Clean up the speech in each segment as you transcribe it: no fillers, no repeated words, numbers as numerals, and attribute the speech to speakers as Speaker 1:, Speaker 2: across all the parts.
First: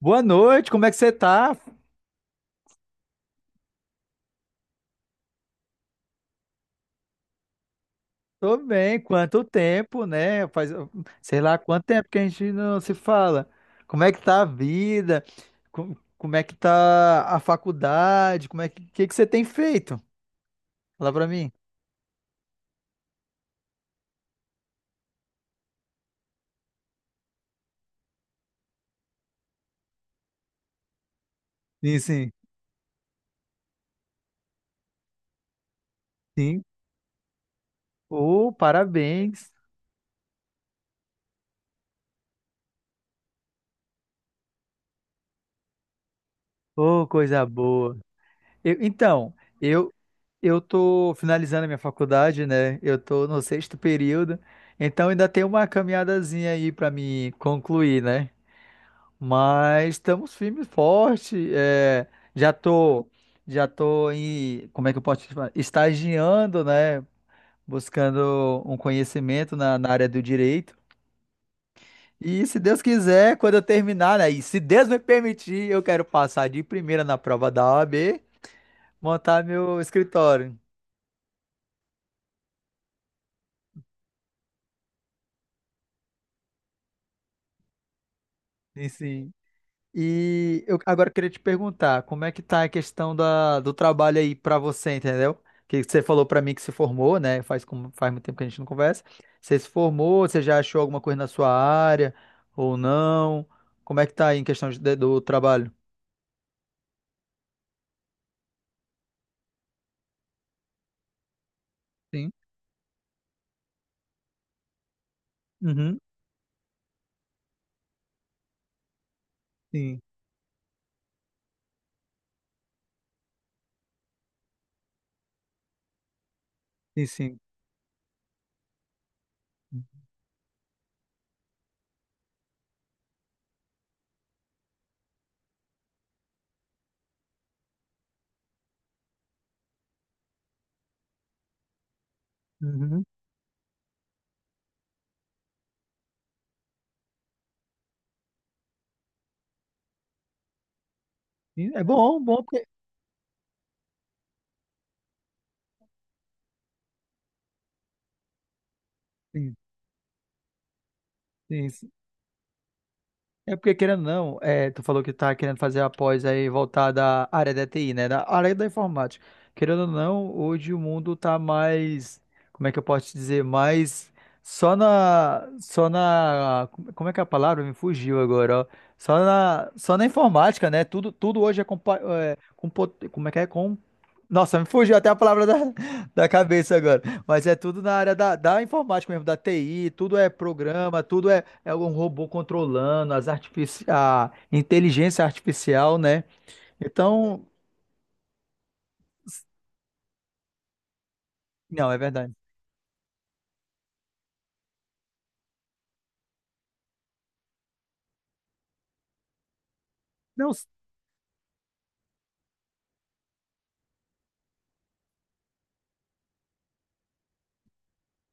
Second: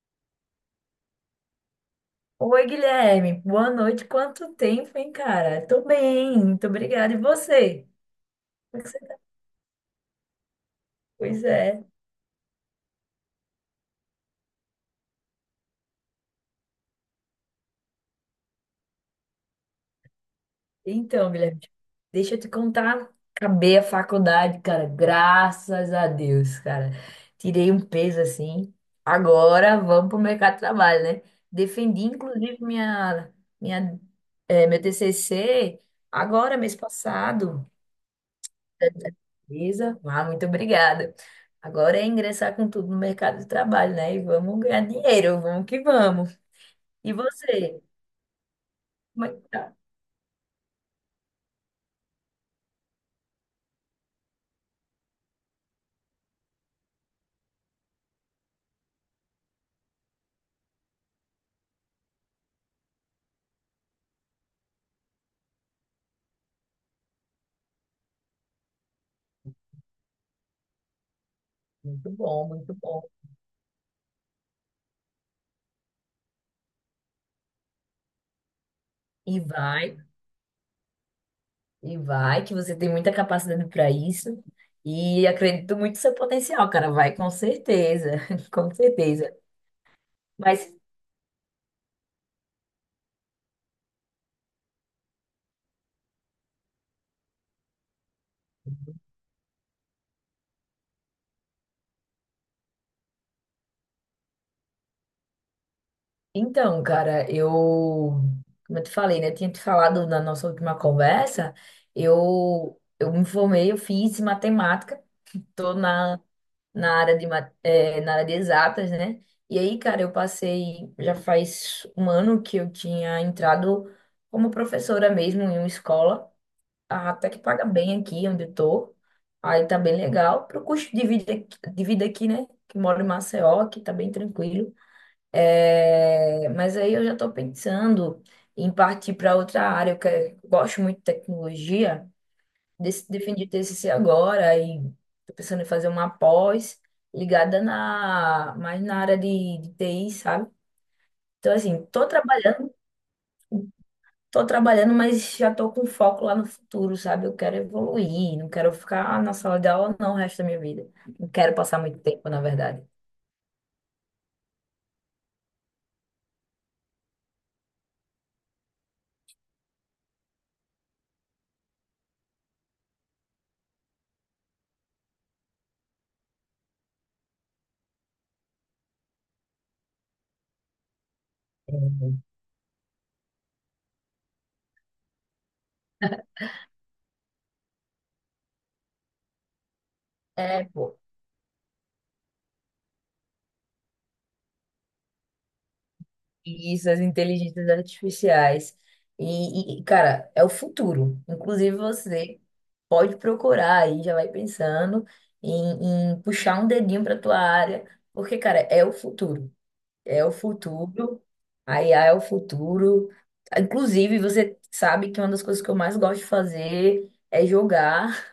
Speaker 1: Boa noite, como é que você tá?
Speaker 2: Oi, Guilherme. Boa noite. Quanto tempo, hein, cara? Tô bem, muito obrigada. E você?
Speaker 1: Tô
Speaker 2: Como é que você
Speaker 1: bem,
Speaker 2: tá?
Speaker 1: quanto tempo, né? Faz, sei
Speaker 2: Pois
Speaker 1: lá, quanto
Speaker 2: é.
Speaker 1: tempo que a gente não se fala. Como é que tá a vida? É que tá a faculdade? Como é que, que você tem feito? Fala pra
Speaker 2: Então,
Speaker 1: mim.
Speaker 2: Guilherme, deixa eu te contar. Acabei a faculdade, cara. Graças a Deus, cara. Tirei um peso assim. Agora vamos pro mercado de trabalho, né?
Speaker 1: Sim,
Speaker 2: Defendi,
Speaker 1: sim.
Speaker 2: inclusive, minha, meu TCC agora,
Speaker 1: Sim.
Speaker 2: mês passado.
Speaker 1: Ô, parabéns.
Speaker 2: Beleza? Ah, muito obrigada. Agora é ingressar com tudo no mercado de trabalho, né? E vamos ganhar dinheiro, vamos que vamos.
Speaker 1: Ô,
Speaker 2: E
Speaker 1: coisa
Speaker 2: você?
Speaker 1: boa. Eu-
Speaker 2: Como é
Speaker 1: então,
Speaker 2: que tá?
Speaker 1: eu eu tô finalizando a minha faculdade, né? Eu tô no sexto período, então ainda tem uma caminhadazinha aí pra me concluir, né? Mas estamos firme e forte. Já tô, já tô em, como é que eu posso chamar? Estagiando, né? Buscando um conhecimento na área do direito.
Speaker 2: Muito
Speaker 1: E
Speaker 2: bom,
Speaker 1: se
Speaker 2: muito
Speaker 1: Deus
Speaker 2: bom.
Speaker 1: quiser, quando eu terminar, né? E se Deus me permitir, eu quero passar de primeira na prova da OAB,
Speaker 2: E
Speaker 1: montar meu
Speaker 2: vai,
Speaker 1: escritório.
Speaker 2: e vai, que você tem muita capacidade para isso. E acredito muito no seu potencial, cara. Vai, com certeza, com
Speaker 1: Sim,
Speaker 2: certeza.
Speaker 1: sim. E
Speaker 2: Mas
Speaker 1: eu agora queria te perguntar, como é que tá a questão do trabalho aí pra você, entendeu? Que você falou pra mim que se formou, né? Faz, faz muito tempo que a gente não conversa. Você se formou, você já achou alguma coisa na sua área ou não? Como é que tá aí em do trabalho?
Speaker 2: Então, cara, eu, como eu te falei, né? Tinha te falado na nossa última conversa,
Speaker 1: Sim.
Speaker 2: eu me formei, eu fiz matemática, tô
Speaker 1: Uhum.
Speaker 2: na área de exatas, né? E aí,
Speaker 1: Sim,
Speaker 2: cara, eu passei, já faz um ano que eu tinha entrado como professora mesmo em uma escola,
Speaker 1: sim,
Speaker 2: até
Speaker 1: sim.
Speaker 2: que paga bem aqui onde eu tô, aí tá bem legal, pro custo de vida aqui, né? Que moro em Maceió, aqui tá bem tranquilo. É, mas aí eu já estou pensando em partir para outra área. Gosto muito de tecnologia,
Speaker 1: Uhum.
Speaker 2: defendi TCC agora e estou pensando em fazer uma pós ligada mais na área de TI, sabe? Então,
Speaker 1: Sim, é
Speaker 2: assim, tô
Speaker 1: bom, bom
Speaker 2: trabalhando, tô trabalhando, mas já tô com foco lá no futuro, sabe? Eu quero evoluir, não quero ficar na sala de aula não o resto da minha vida. Não quero
Speaker 1: Sim,
Speaker 2: passar
Speaker 1: sim,
Speaker 2: muito tempo, na verdade.
Speaker 1: é porque, querendo ou não, é, tu falou que tá querendo fazer a pós aí voltada à área da TI, né? Da área da informática. Querendo ou não, hoje o mundo tá mais, como é que eu posso te dizer, mais só na, como é que é a palavra? Me fugiu agora, ó. Só na informática, né? Tudo hoje é, como é que é? Nossa, me fugiu até a palavra da cabeça agora. Mas é tudo na área da informática mesmo, da TI, tudo é
Speaker 2: É, pô.
Speaker 1: programa, tudo é, é um robô controlando, as artifici a inteligência artificial, né?
Speaker 2: Isso, as
Speaker 1: Então,
Speaker 2: inteligências artificiais. E, cara, é o futuro. Inclusive,
Speaker 1: não, é verdade.
Speaker 2: você pode procurar aí, já vai pensando em puxar um dedinho para tua área, porque, cara, é o futuro. É o
Speaker 1: Não, s-
Speaker 2: futuro. A IA é o futuro. Inclusive, você sabe que uma das coisas que eu mais gosto de fazer é jogar.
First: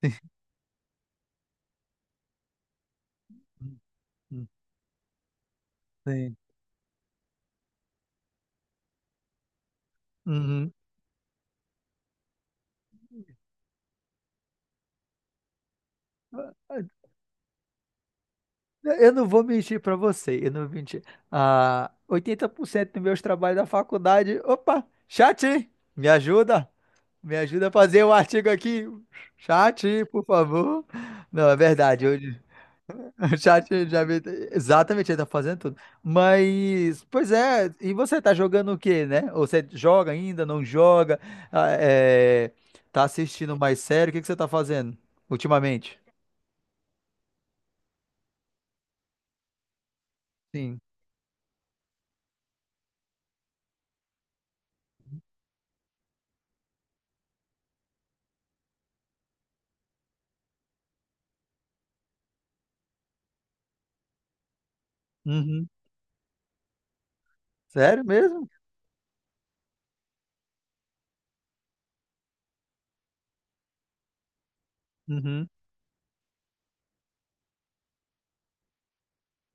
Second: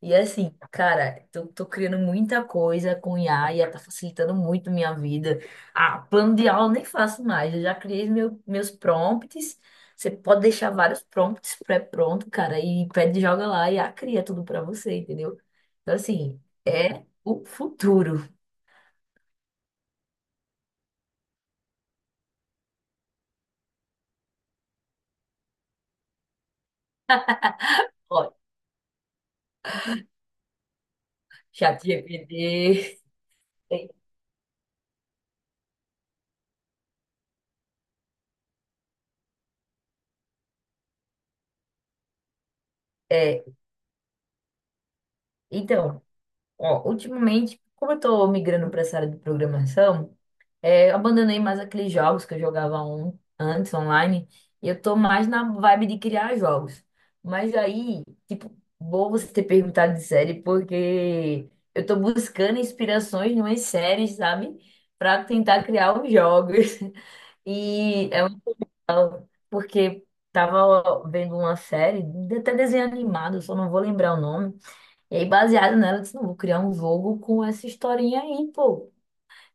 Speaker 2: E assim, cara, tô criando muita coisa com IA. IA
Speaker 1: Hum,
Speaker 2: tá facilitando
Speaker 1: hum,
Speaker 2: muito minha vida. Ah, plano
Speaker 1: sim.
Speaker 2: de aula eu nem faço mais, eu já criei meus prompts. Você pode deixar
Speaker 1: Uhum.
Speaker 2: vários prompts pré-pronto, cara, e pede, joga lá e a IA cria tudo pra você, entendeu? Então, assim, é o futuro.
Speaker 1: Eu não vou mentir pra você, eu não vou mentir. Ah, 80% dos meus trabalhos da faculdade. Opa, chat, me ajuda. Me ajuda a fazer o
Speaker 2: Ó,
Speaker 1: artigo aqui. Chat, por favor. Não, é verdade. Eu,
Speaker 2: ChatGPT.
Speaker 1: o chat já me... Exatamente, ele tá fazendo tudo. Mas, pois é, e você tá jogando o quê, né? Ou você joga ainda, não joga? Ah, é, Tá
Speaker 2: É,
Speaker 1: assistindo mais sério? O que você tá fazendo ultimamente?
Speaker 2: então, ó, ultimamente, como eu tô migrando pra essa área de programação,
Speaker 1: Sim.
Speaker 2: é, eu abandonei mais aqueles jogos que eu jogava antes online. E eu tô mais na vibe de criar jogos. Mas aí, tipo, bom você ter perguntado de série, porque eu tô buscando inspirações em umas séries, sabe? Pra tentar
Speaker 1: Uhum.
Speaker 2: criar os jogos.
Speaker 1: Sério
Speaker 2: E é um-
Speaker 1: mesmo?
Speaker 2: Porque tava vendo uma série, até desenho animado, só não vou lembrar o nome. E aí,
Speaker 1: Uhum.
Speaker 2: baseado nela, eu disse, não, vou criar um jogo com essa historinha aí, pô.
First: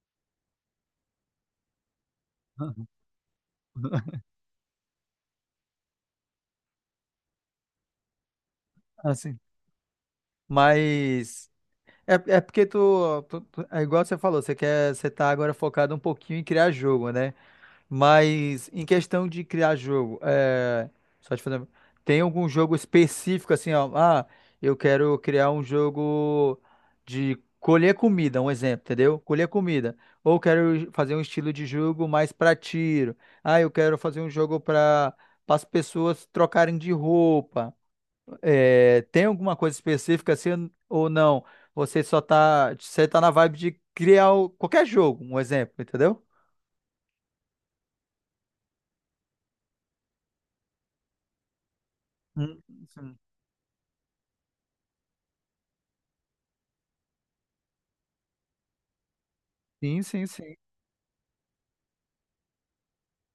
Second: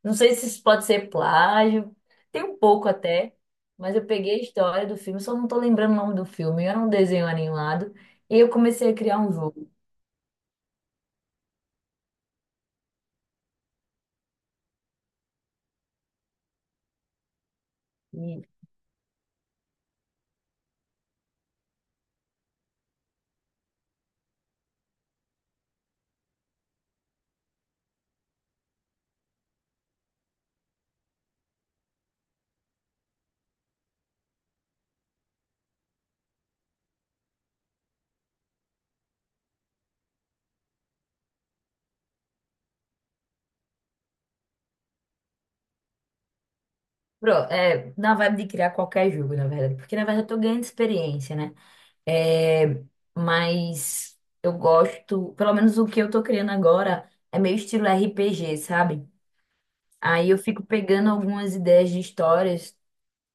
Speaker 2: Não sei se isso pode ser plágio, tem um pouco até, mas eu peguei a história do filme, só não tô lembrando o nome do filme. Era um desenho animado e eu comecei a criar um
Speaker 1: Assim.
Speaker 2: jogo.
Speaker 1: Mas é, é porque tu, tu- tu- é igual você falou, você quer, você tá agora focado um pouquinho em criar jogo, né?
Speaker 2: E,
Speaker 1: Mas em questão de criar jogo, só te fazer, tem algum jogo específico assim, ó, ah, eu quero criar um jogo de colher comida, um exemplo, entendeu? Colher comida. Ou quero fazer um estilo de jogo mais pra tiro. Ah, eu quero fazer um jogo para as pessoas trocarem de roupa. É, tem alguma coisa específica assim ou não? Você tá na vibe de criar qualquer jogo, um exemplo, entendeu?
Speaker 2: na vibe de criar qualquer jogo, na verdade, porque na verdade eu tô ganhando experiência, né?
Speaker 1: Hum,
Speaker 2: É,
Speaker 1: sim.
Speaker 2: mas eu gosto, pelo menos o que eu tô criando agora é meio estilo RPG, sabe?
Speaker 1: Sim, sim,
Speaker 2: Aí eu
Speaker 1: sim.
Speaker 2: fico pegando algumas ideias de histórias.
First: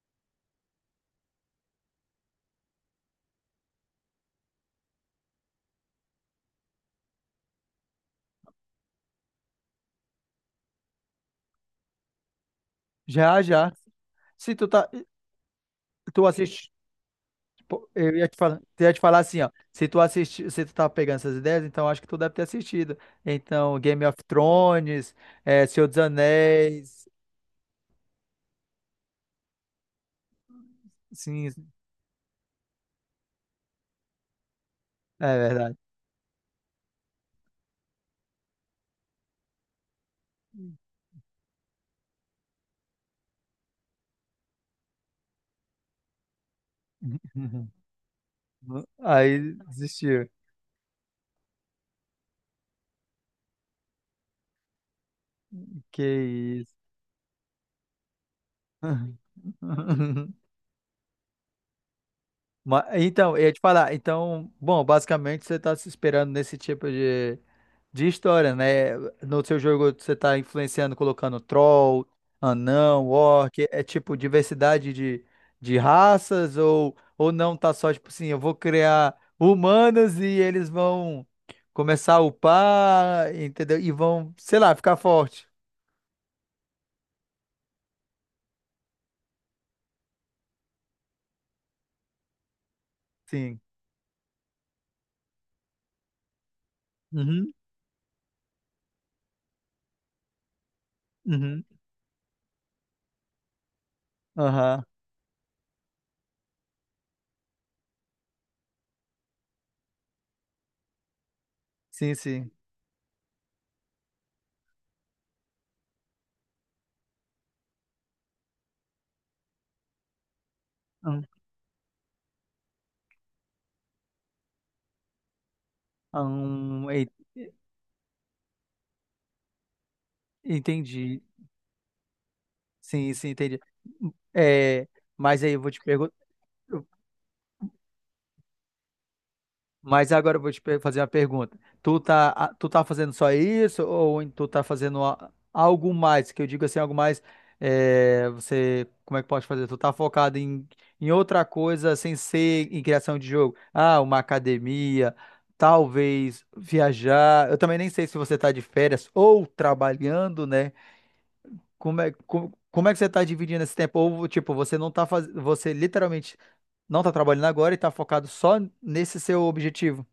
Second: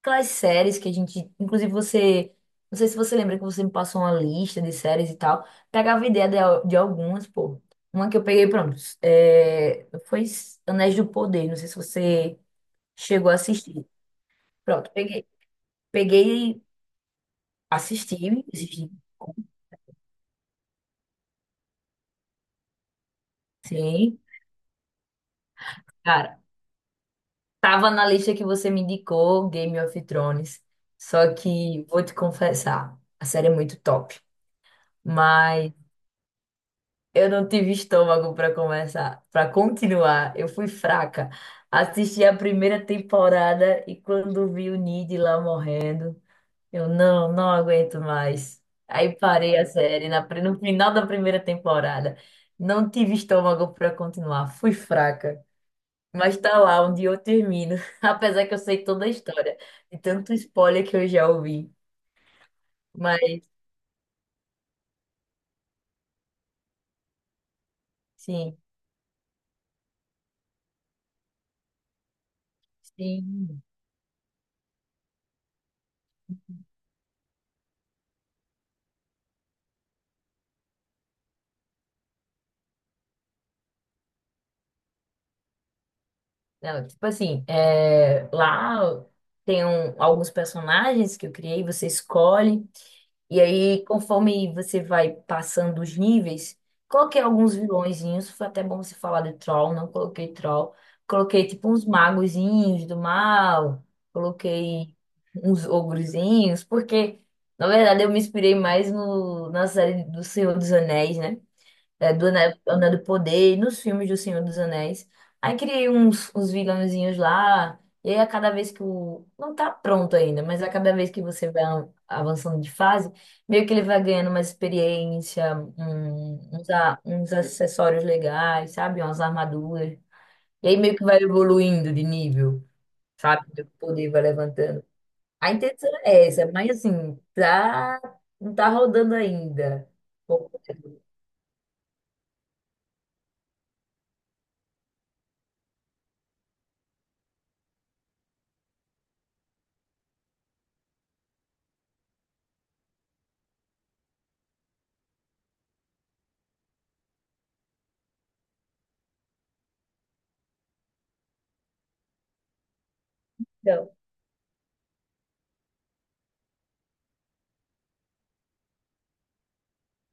Speaker 2: Aquelas séries que a gente, inclusive você, não sei se você lembra que você me passou uma lista de séries e tal, pegava ideia de algumas, pô. Uma que eu peguei, pronto, é, foi Anéis do Poder, não sei se você chegou a
Speaker 1: Já, já.
Speaker 2: assistir.
Speaker 1: Se tu tá,
Speaker 2: Pronto, peguei,
Speaker 1: tu
Speaker 2: peguei,
Speaker 1: assiste, pô,
Speaker 2: assisti, assisti,
Speaker 1: eu ia te falar assim, ó. Se tu tá pegando essas ideias, então acho que tu deve ter assistido. Então, Game of
Speaker 2: sim,
Speaker 1: Thrones, é, Senhor dos
Speaker 2: cara,
Speaker 1: Anéis,
Speaker 2: tava na lista que você me indicou, Game of Thrones, só
Speaker 1: sim,
Speaker 2: que vou te confessar, a série é muito top.
Speaker 1: é verdade.
Speaker 2: Eu não tive estômago para começar, para continuar. Eu fui fraca. Assisti a primeira temporada e quando vi o Nid lá morrendo, eu não aguento mais. Aí
Speaker 1: Aí
Speaker 2: parei a série
Speaker 1: desistiu.
Speaker 2: no final da primeira temporada. Não tive estômago para continuar. Fui fraca.
Speaker 1: Que
Speaker 2: Mas tá
Speaker 1: isso.
Speaker 2: lá onde eu termino. Apesar que eu sei toda a história. De tanto spoiler que eu já ouvi.
Speaker 1: Então,
Speaker 2: Mas
Speaker 1: eu ia te falar, então, bom, basicamente você está se esperando nesse tipo de história,
Speaker 2: sim,
Speaker 1: né? No seu jogo você está influenciando, colocando troll, anão,
Speaker 2: sim.
Speaker 1: orc, é tipo diversidade de raças, ou não tá só, tipo assim, eu vou criar humanos e eles vão começar a upar, entendeu? E vão, sei lá, ficar forte.
Speaker 2: Não, tipo assim, é, lá tem alguns personagens que eu criei, você escolhe, e
Speaker 1: Sim.
Speaker 2: aí conforme você vai passando os níveis, coloquei
Speaker 1: Uhum,
Speaker 2: alguns vilõezinhos, foi até bom você falar de troll, não coloquei troll, coloquei
Speaker 1: uhum,
Speaker 2: tipo uns magozinhos do mal,
Speaker 1: aham,
Speaker 2: coloquei uns ogrozinhos, porque na verdade eu me inspirei mais no, na série do Senhor dos Anéis, né? É,
Speaker 1: sim,
Speaker 2: do
Speaker 1: sim.
Speaker 2: Anel do Poder, e nos filmes do Senhor dos Anéis. Aí criei uns vilãozinhos lá, e aí a cada vez que o. Não tá pronto ainda, mas a cada vez
Speaker 1: Hum,
Speaker 2: que você vai avançando de fase, meio que ele vai ganhando uma experiência,
Speaker 1: hum, en-
Speaker 2: uns acessórios legais, sabe? Umas armaduras. E aí meio que vai
Speaker 1: entendi.
Speaker 2: evoluindo de nível,
Speaker 1: Sim, sim,
Speaker 2: sabe?
Speaker 1: entendi.
Speaker 2: O poder vai levantando.
Speaker 1: É, mas
Speaker 2: A
Speaker 1: aí eu vou te
Speaker 2: intenção
Speaker 1: perguntar.
Speaker 2: é essa, mas assim, tá, não tá rodando ainda.
Speaker 1: Mas agora eu vou
Speaker 2: Pouco
Speaker 1: fazer
Speaker 2: tempo.
Speaker 1: uma pergunta. Tu tá fazendo só isso ou tu tá fazendo algo mais? Que eu digo assim, algo mais. Você, como é que pode fazer? Tu tá focado em, em outra coisa sem ser em criação de jogo? Ah, uma academia, talvez viajar. Eu também nem sei se você tá de férias ou trabalhando, né? Como é que você tá dividindo esse
Speaker 2: Então,
Speaker 1: tempo? Ou, tipo, você não tá fazendo. Você literalmente não tá trabalhando agora e tá focado só nesse seu objetivo.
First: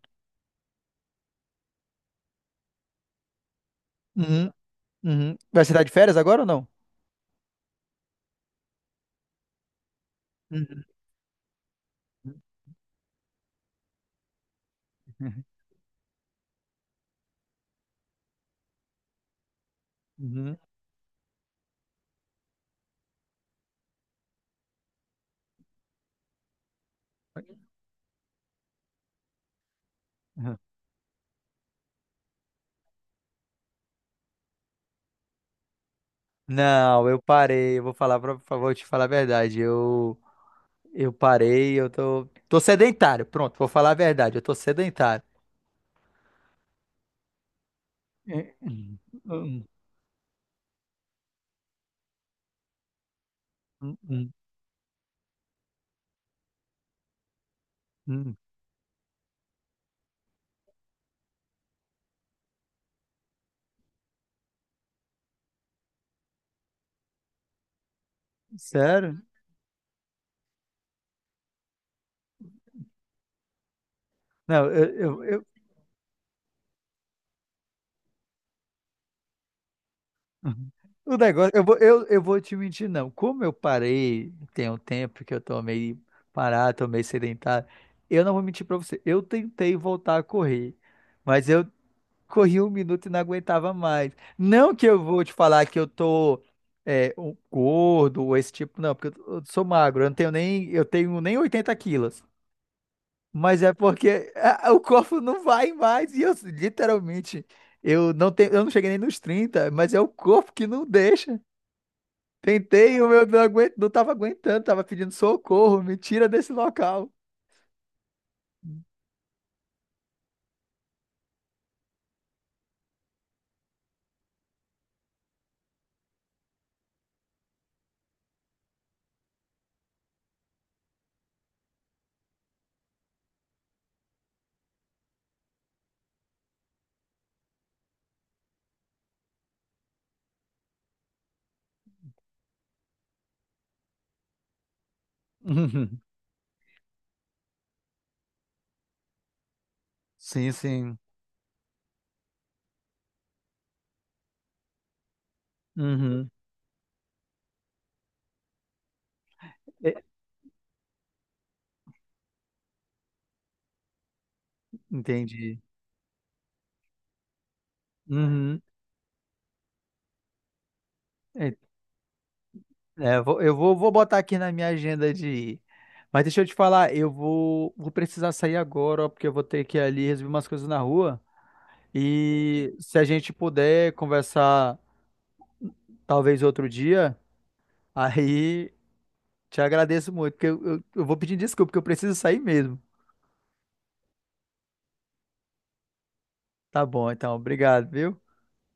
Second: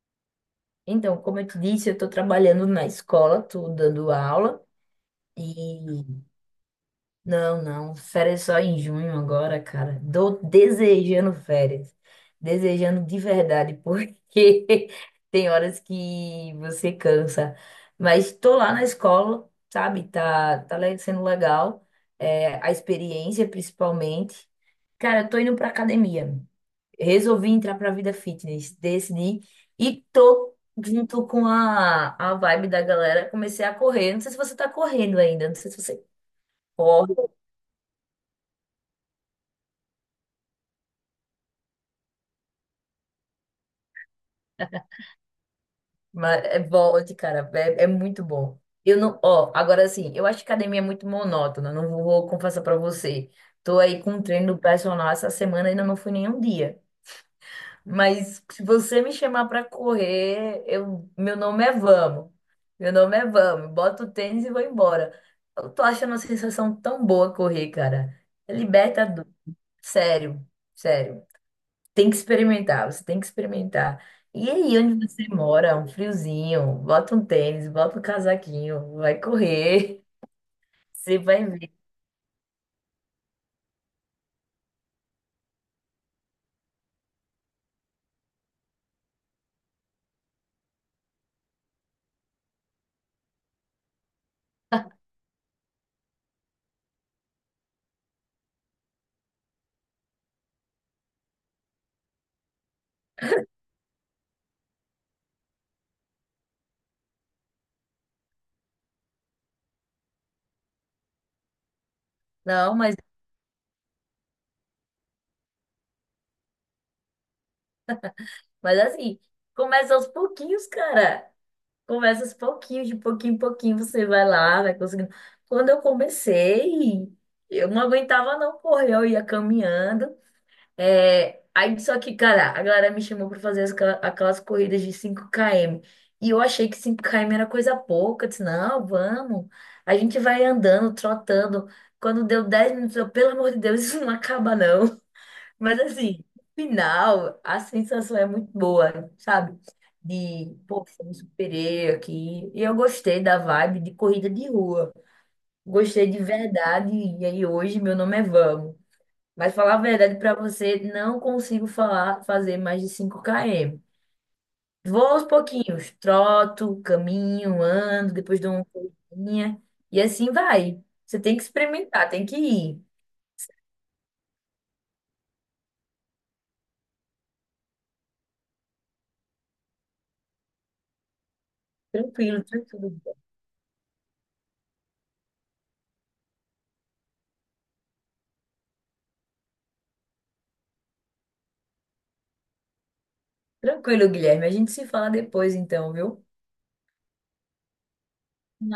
Speaker 2: Então, como eu te disse, eu estou trabalhando na escola, estou dando
Speaker 1: Uhum,
Speaker 2: aula
Speaker 1: uhum. Vai se dar de férias
Speaker 2: e
Speaker 1: agora ou não?
Speaker 2: não, não, férias só em junho agora, cara. Tô
Speaker 1: Uhum,
Speaker 2: desejando férias, desejando de verdade, porque
Speaker 1: uhum,
Speaker 2: tem horas que você cansa. Mas estou lá na escola, sabe?
Speaker 1: uhum.
Speaker 2: Tá, sendo legal, é, a experiência principalmente. Cara, eu tô indo para academia. Resolvi entrar para a vida fitness, decidi e tô junto com a vibe da galera, comecei a correr. Não sei se você tá correndo ainda, não sei se você
Speaker 1: Não,
Speaker 2: corre,
Speaker 1: eu parei. Eu vou falar pra, pra- vou te falar a verdade. Eu parei, tô sedentário. Pronto, vou falar a verdade. Eu tô sedentário.
Speaker 2: mas é volte, cara, é muito
Speaker 1: É,
Speaker 2: bom. Eu não, ó,
Speaker 1: hum,
Speaker 2: agora assim, eu acho que academia é muito monótona, não vou confessar para você. Tô
Speaker 1: hum,
Speaker 2: aí com um
Speaker 1: hum,
Speaker 2: treino do personal essa semana, ainda não fui nenhum dia.
Speaker 1: hum.
Speaker 2: Mas se você me chamar para correr, meu nome é Vamos. Meu nome é Vamos. Boto o tênis e vou embora. Eu tô achando uma sensação tão boa correr, cara. É
Speaker 1: Sério?
Speaker 2: libertador. Sério, sério. Tem que experimentar, você tem que experimentar. E
Speaker 1: Não,
Speaker 2: aí, onde você
Speaker 1: eu,
Speaker 2: mora, um friozinho, bota um tênis, bota um casaquinho, vai correr,
Speaker 1: Uhum. O
Speaker 2: você vai
Speaker 1: negócio,
Speaker 2: ver.
Speaker 1: eu vou te mentir, não. Como eu parei, tem um tempo que eu tô meio parado, tô meio sedentário, eu não vou mentir pra você. Eu tentei voltar a correr, mas eu corri um minuto e não aguentava mais. Não que eu vou te falar que eu tô um gordo ou esse tipo, não, porque eu sou magro, eu tenho nem 80 quilos. Mas é porque ah, o corpo não vai mais e eu literalmente, eu não cheguei nem nos 30 mas é o corpo que não deixa.
Speaker 2: Não, mas,
Speaker 1: Tentei, o meu não aguento, não tava aguentando, tava pedindo socorro, me tira desse local.
Speaker 2: mas assim, começa aos pouquinhos, cara. Começa aos pouquinhos, de pouquinho em pouquinho você vai lá, vai conseguindo. Quando eu comecei, eu não aguentava não correr, eu ia caminhando. É, aí só que, cara, a galera me chamou para fazer aquelas corridas de 5 km. E eu achei que 5 km era coisa pouca. Eu disse, não, vamos. A gente vai andando, trotando. Quando deu 10 minutos, eu, pelo amor de Deus, isso não acaba não. Mas
Speaker 1: Uhum.
Speaker 2: assim, no final, a sensação é muito boa, sabe?
Speaker 1: Sim,
Speaker 2: De, pô,
Speaker 1: sim.
Speaker 2: me superei aqui. E eu gostei da vibe de corrida de rua. Gostei de
Speaker 1: Uhum.
Speaker 2: verdade. E aí hoje meu nome é Vamos. Mas falar a
Speaker 1: É,
Speaker 2: verdade pra você, não consigo fazer mais de 5 km. Vou aos
Speaker 1: entendi.
Speaker 2: pouquinhos, troto, caminho, ando, depois dou
Speaker 1: Uhum.
Speaker 2: uma corridinha. E assim vai. Você tem que
Speaker 1: É,
Speaker 2: experimentar, tem que ir.
Speaker 1: é, eu vou, vou botar aqui na minha agenda de ir. Mas deixa eu te falar, eu vou, vou precisar sair agora, ó, porque eu vou ter que ir ali resolver umas coisas na rua.
Speaker 2: Tranquilo,
Speaker 1: E
Speaker 2: tranquilo.
Speaker 1: se a gente puder conversar talvez outro dia, aí te agradeço muito, porque eu vou pedir desculpa, porque eu preciso sair mesmo.
Speaker 2: Tranquilo, Guilherme. A gente se fala depois, então, viu?
Speaker 1: Tá bom, então, obrigado, viu?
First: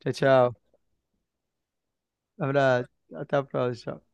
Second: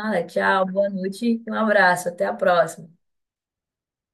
Speaker 1: Tchau, tchau.
Speaker 2: tchau, boa noite, um abraço, até a
Speaker 1: Abraço.
Speaker 2: próxima.
Speaker 1: Até a próxima. Tchau.